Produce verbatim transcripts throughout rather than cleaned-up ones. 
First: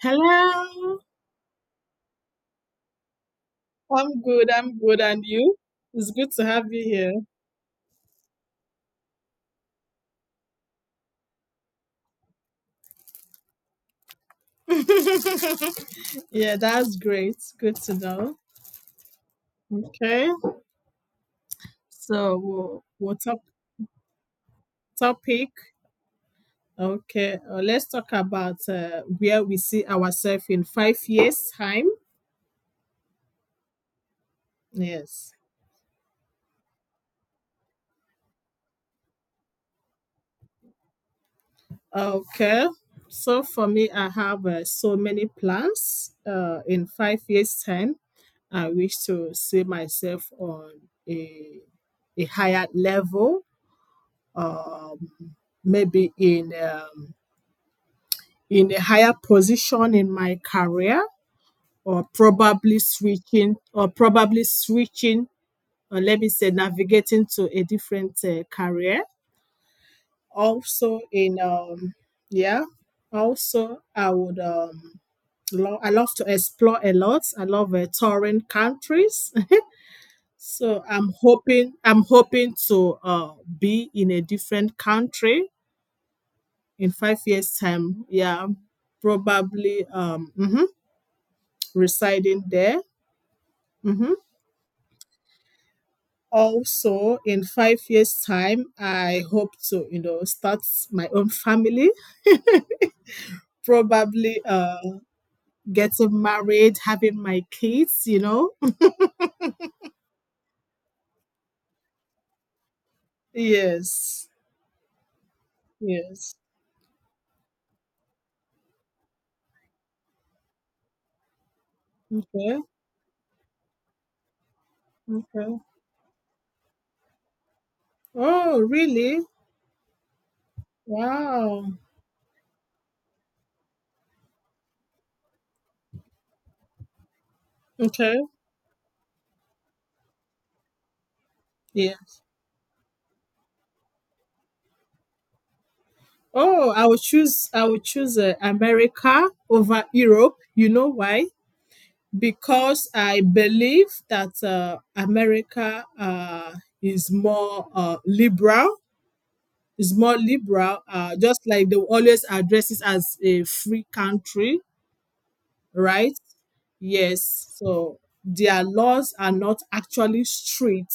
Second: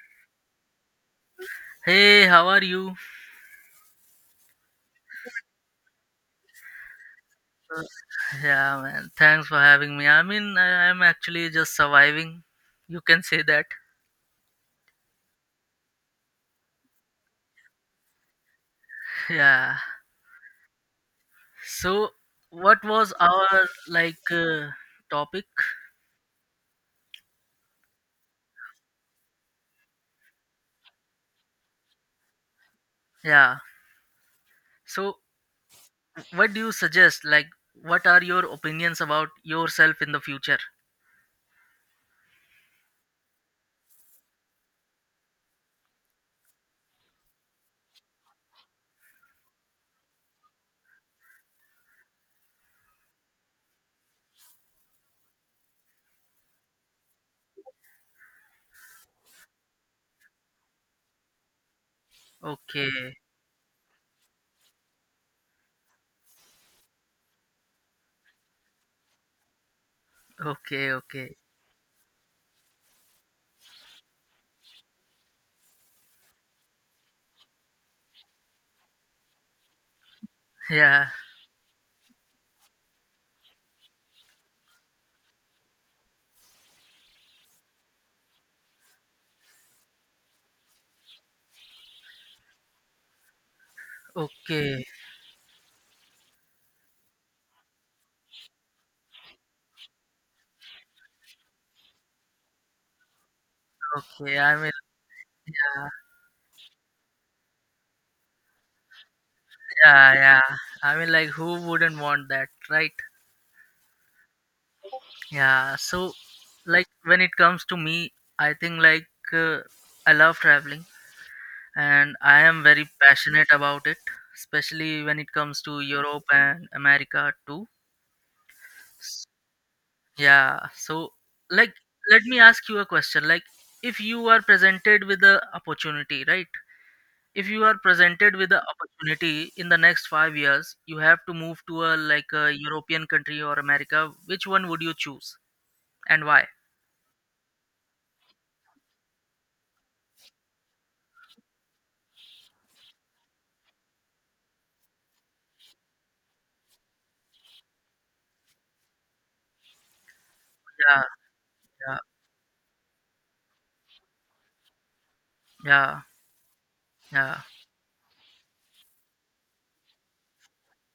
Hello. Hey, how are you? I'm good. I'm good. And you? It's good to have you here. Uh, yeah, man. Thanks for having me. I mean, I, I'm actually just surviving. You can say that. Yeah, that's great. Good to know. Yeah. Okay. So, So what we'll, was we'll talk our like uh, topic? topic. Okay. Uh, let's talk about uh, where we see ourselves in five years time. Yeah. So, Yes. what do you suggest? Like, what are your opinions about yourself in the future? Okay. So for me, I have uh, so many plans. Uh, in five years time, I wish to see myself on a a higher level, um, maybe in um, in a higher position in my career, or probably Okay. switching or probably switching or let me say navigating to a different uh, career, Okay. also Okay. in um yeah. Also I would um lo- I love to explore a lot. I love uh, touring countries. So Yeah. i'm hoping i'm hoping to uh, be in a different country in five years time, yeah, probably um mhm, residing there. hmm Okay. Also in five years time, I hope to you know start my own family, Okay. probably I mean, uh uh, getting married, having my kids you know yeah, yeah. I mean, like, who wouldn't want that, right? Yes. Yeah, so Yes. like when it comes to me, I think like uh, I love traveling and I Okay, am very passionate about it, especially when it okay. comes to Europe and America too. Oh, really? Yeah, so Wow. like let me ask you a question. Like if you are presented with the opportunity, right? If you are Okay. presented with the opportunity in the next five years, you have to move to a Yes. like a European country or America. Which one would you choose and why? Oh, I would choose, I would choose uh, America over Europe. You know why? Because I believe that uh, America uh, is more uh, liberal. Is more liberal, Yeah, uh, just like they yeah, always address it as a free country, yeah, right? yeah. Yes. So their laws are not actually strict,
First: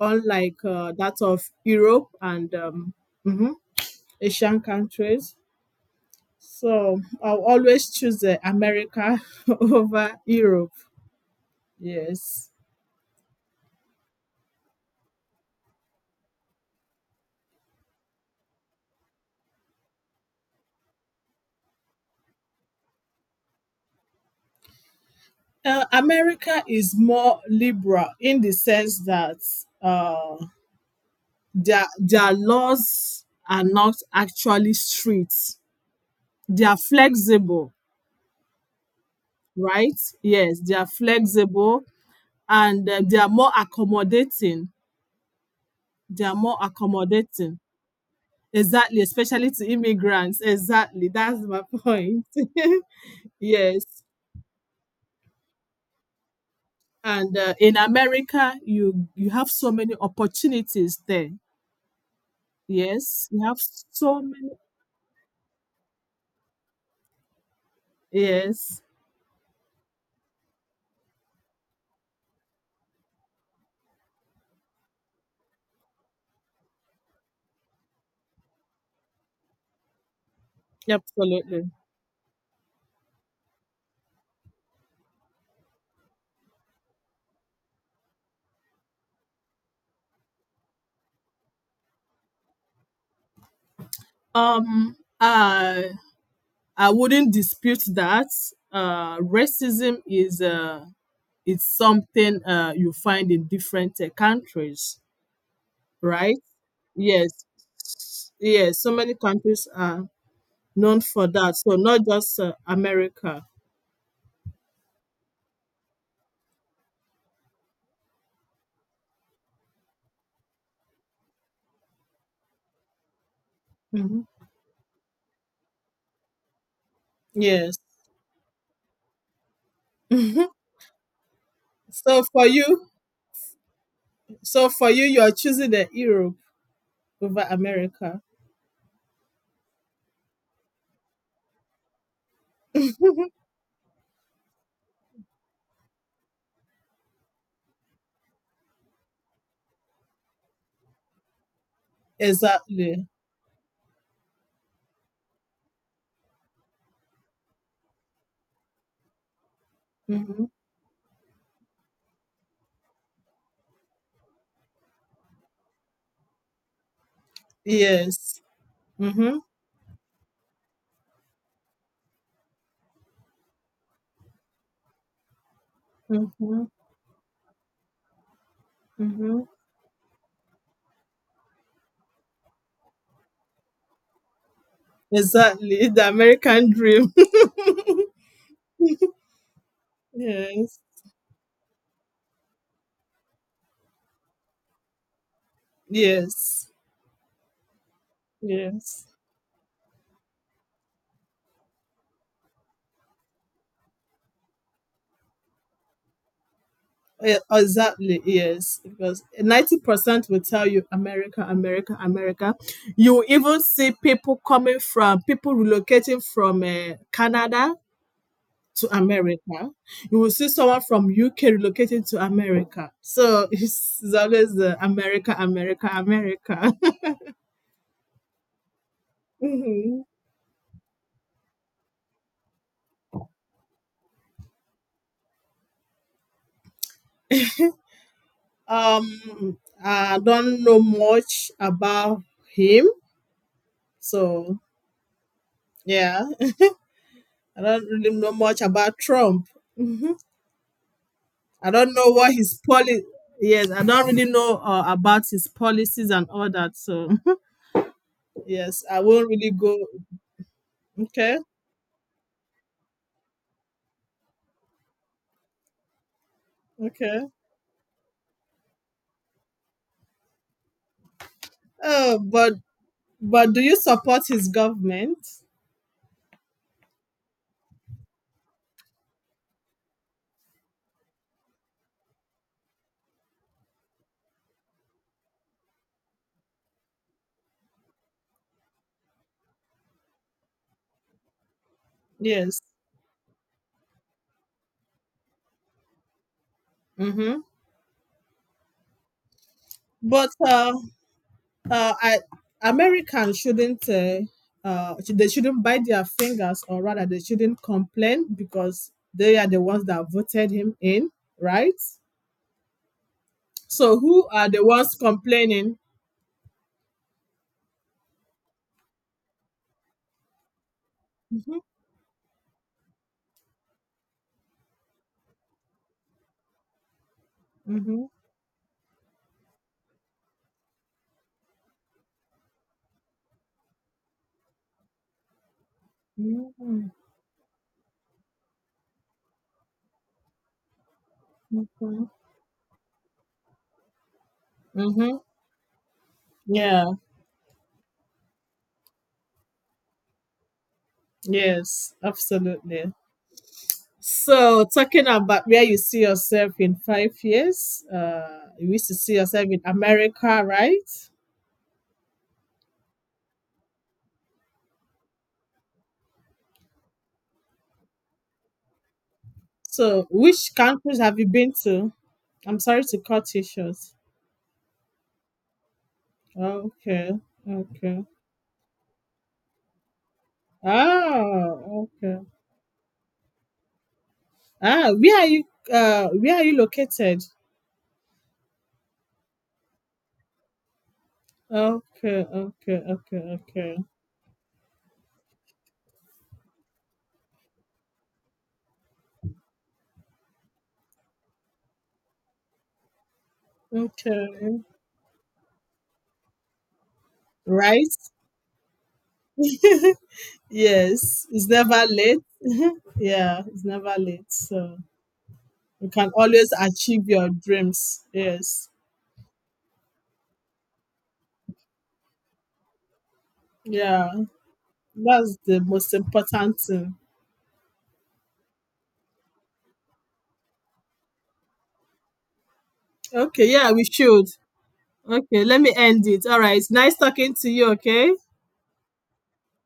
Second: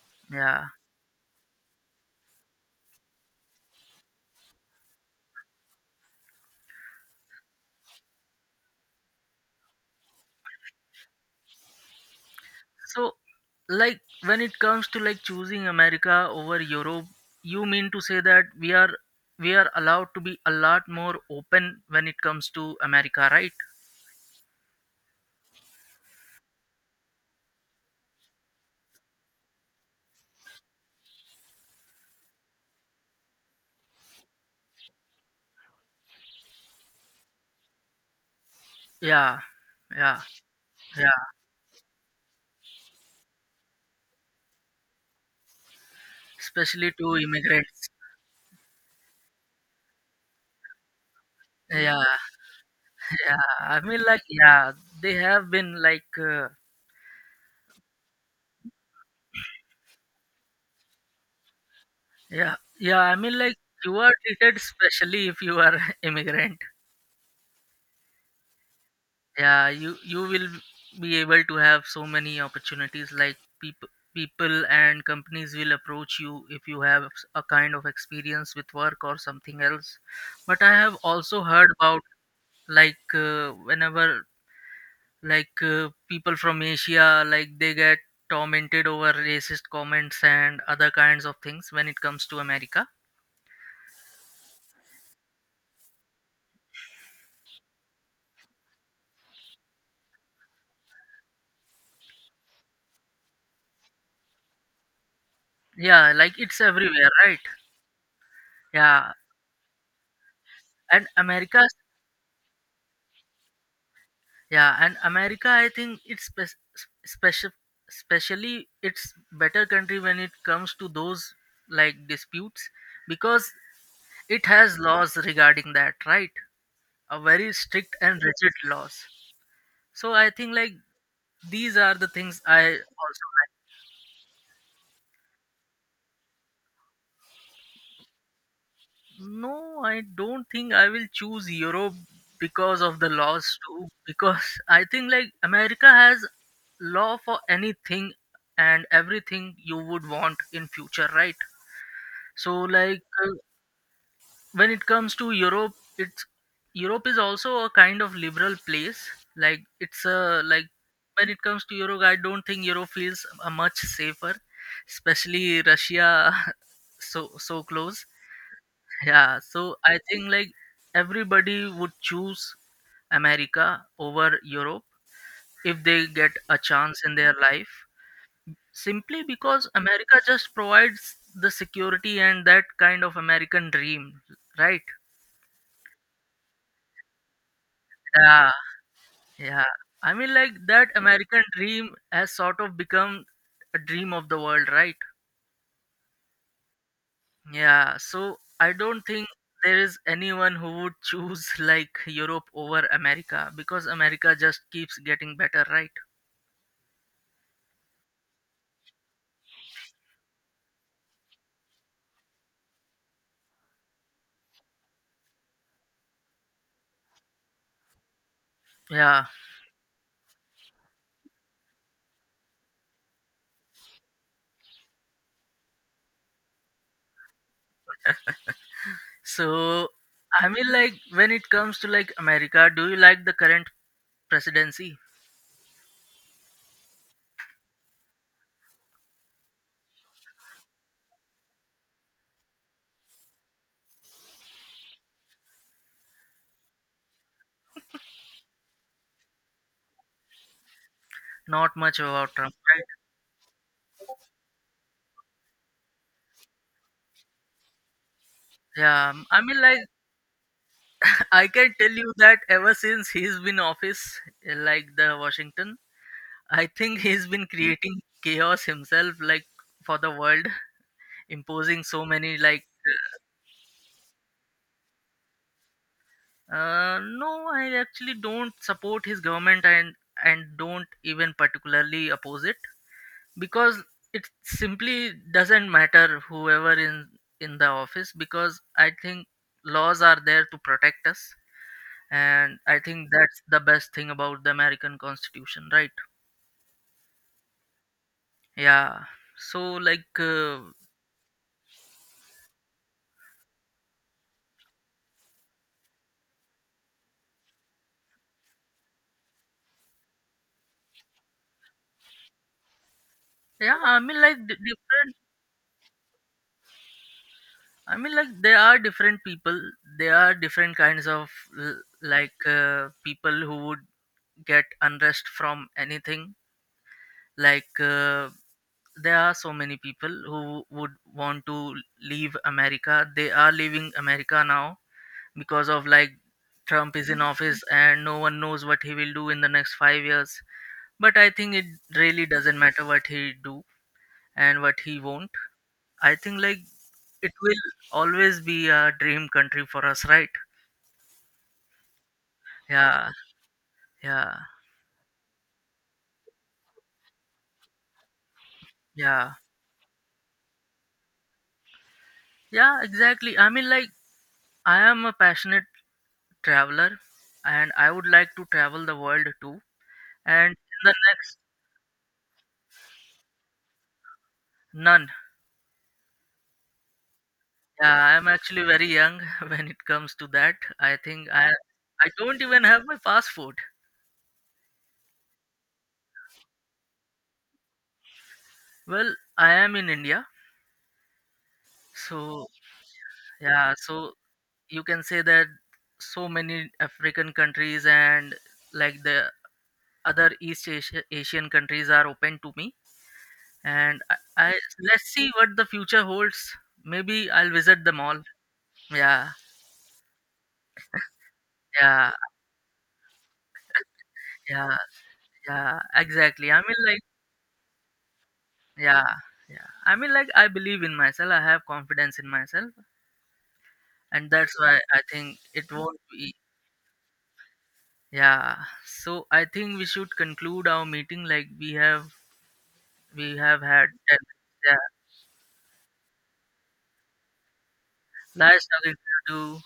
unlike Yeah. uh, that of Europe and um, mhm, Asian countries. So I'll always choose uh, America over Europe. Yes. So, like, when it comes to like choosing America over Europe, you mean to say that we are we are allowed to be a lot more open when it comes to America, right? Uh, America is more liberal in the sense that uh, their their laws are not actually strict. They are flexible, Yeah. right? Yeah. Yes, they are Yeah. flexible, and uh, they are more accommodating. They are more Especially to accommodating. immigrants. Exactly, especially to immigrants. Exactly, that's my Yeah. point. Yeah. I Yes, mean, like, yeah, they have been like, uh, and uh, in America, you you have so many opportunities there. yeah, yeah. I Yes, mean, you like, have you are so many. treated specially if you are immigrant. Yes, Yeah, you you will be able to have so many opportunities like people people and companies will approach you if you have a kind of experience with work or something else, but I have also absolutely. heard about like uh, whenever like uh, people from Asia, like they get tormented over racist comments and other kinds of things when it comes to America. Um, I I wouldn't dispute that. Uh, racism is uh it's something uh you find in different uh, countries, Yeah, like right? it's everywhere, Yes, right? yes. So yeah many countries are known and for that. america So not just uh, America. Yeah, and America, I think it's spec- special, especially it's better country when it comes to those like disputes because Hmm. it has laws regarding that, right? A very Yes. strict and rigid laws. So I Mhm. think like these are the So things for I you, also. so for you, you are choosing the Europe over America. No, I don't think I will choose Europe because of the laws too. Because I think like America has law for anything and everything you would want in future, right? So like Exactly. uh, when it comes to Europe, it's Europe is also a kind of liberal place. Like it's a Hmm. like when it comes to Europe, I don't think Europe feels uh, much safer, especially Russia so so close. Yes. Mm-hmm. Yeah, so I think like everybody would choose America over Europe if they get a Mm-hmm. chance in their life, simply because America just provides the security and that kind of American dream, right? Exactly. The American dream. Yeah, yeah. I mean, like Yes. that American dream has sort of become a dream of the world, right? Yes. Yeah, so I don't Yes. think there is anyone who would choose like Europe over America because America just keeps getting better, right? Yeah, exactly. Yes. Because ninety percent will tell you America, America, America. You even see people coming from, people relocating from uh, Canada to Yeah. America. You will see someone from U K relocating to America. So it's, it's always the America, America, America. So Mhm. I mean like when it comes to like America, do you like the current presidency? Um, I don't know much about him. So, yeah, I don't really know much about Trump. I Not don't much know what about Trump, his right? policy. Yes, I don't really know uh, about his policies and all that. So yes, I Yeah, um, won't I really mean go. like Okay, I can tell you that ever since he's been office uh, like the Washington, I think he's okay. been creating chaos himself like for the world, imposing so Oh, many but like. but do you support his government? Uh, no, I actually don't support his government and and don't even particularly oppose it because it simply doesn't matter whoever in in the office because I think laws are there to protect us, and Yes. I think that's the best thing about the American Constitution, right? Mm-hmm. Yeah. So like But uh, uh, uh, I, Americans shouldn't. Uh, uh, sh- they shouldn't bite their fingers, or rather, they shouldn't complain because they are the ones that voted him in, right? yeah, So I mean who like are d- the ones different. complaining? I mean, like there are different people. There are different kinds of Mhm, l- like uh, people who would get unrest from anything. Like mhm, uh, there are so many people who would want to leave America. They are leaving America now because of like mhm, Trump is in office and no one knows what he will do in the next five years. But I think it mhm, really doesn't matter what he do and what he mhm. won't. I think like Yeah. it will always be a dream country for us, right? Yes, absolutely. Yeah, yeah, So talking about where you see yourself in five years, uh, you wish to see yeah, yourself in America, right? yeah, exactly. I mean, like, I am a passionate traveler and I would like to travel the world too. So And which in the countries have you next, been to? I'm sorry to cut you short. none. Okay, okay. Yeah, I am actually very young when it comes to that. I think I, Oh, I okay. don't even have my passport. Ah, where are you? Uh, where are you located? Well, I am in India, Okay, so okay, okay, yeah, okay. so you can say that so many African countries and like the other East Asia- Asian countries are open to me. And I, I Okay. let's see what the future holds. Maybe I'll visit Right? them all. Yeah, Yes. It's never yeah, late. Yeah, it's never late. So yeah, yeah. you can always Exactly. I mean, like, achieve your dreams. Yes. yeah, yeah. I mean, like, I believe in myself. I have confidence in myself, Yeah. and that's why I That's think the it most won't be. important thing. Yeah. So I think we should conclude our meeting. Like we have, we Okay, have yeah, we had. ten should. minutes. Yeah. Okay, let me end it. All right. Nice talking to you, okay? Nice talking to you.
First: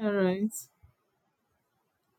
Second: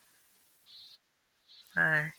All right. Bye.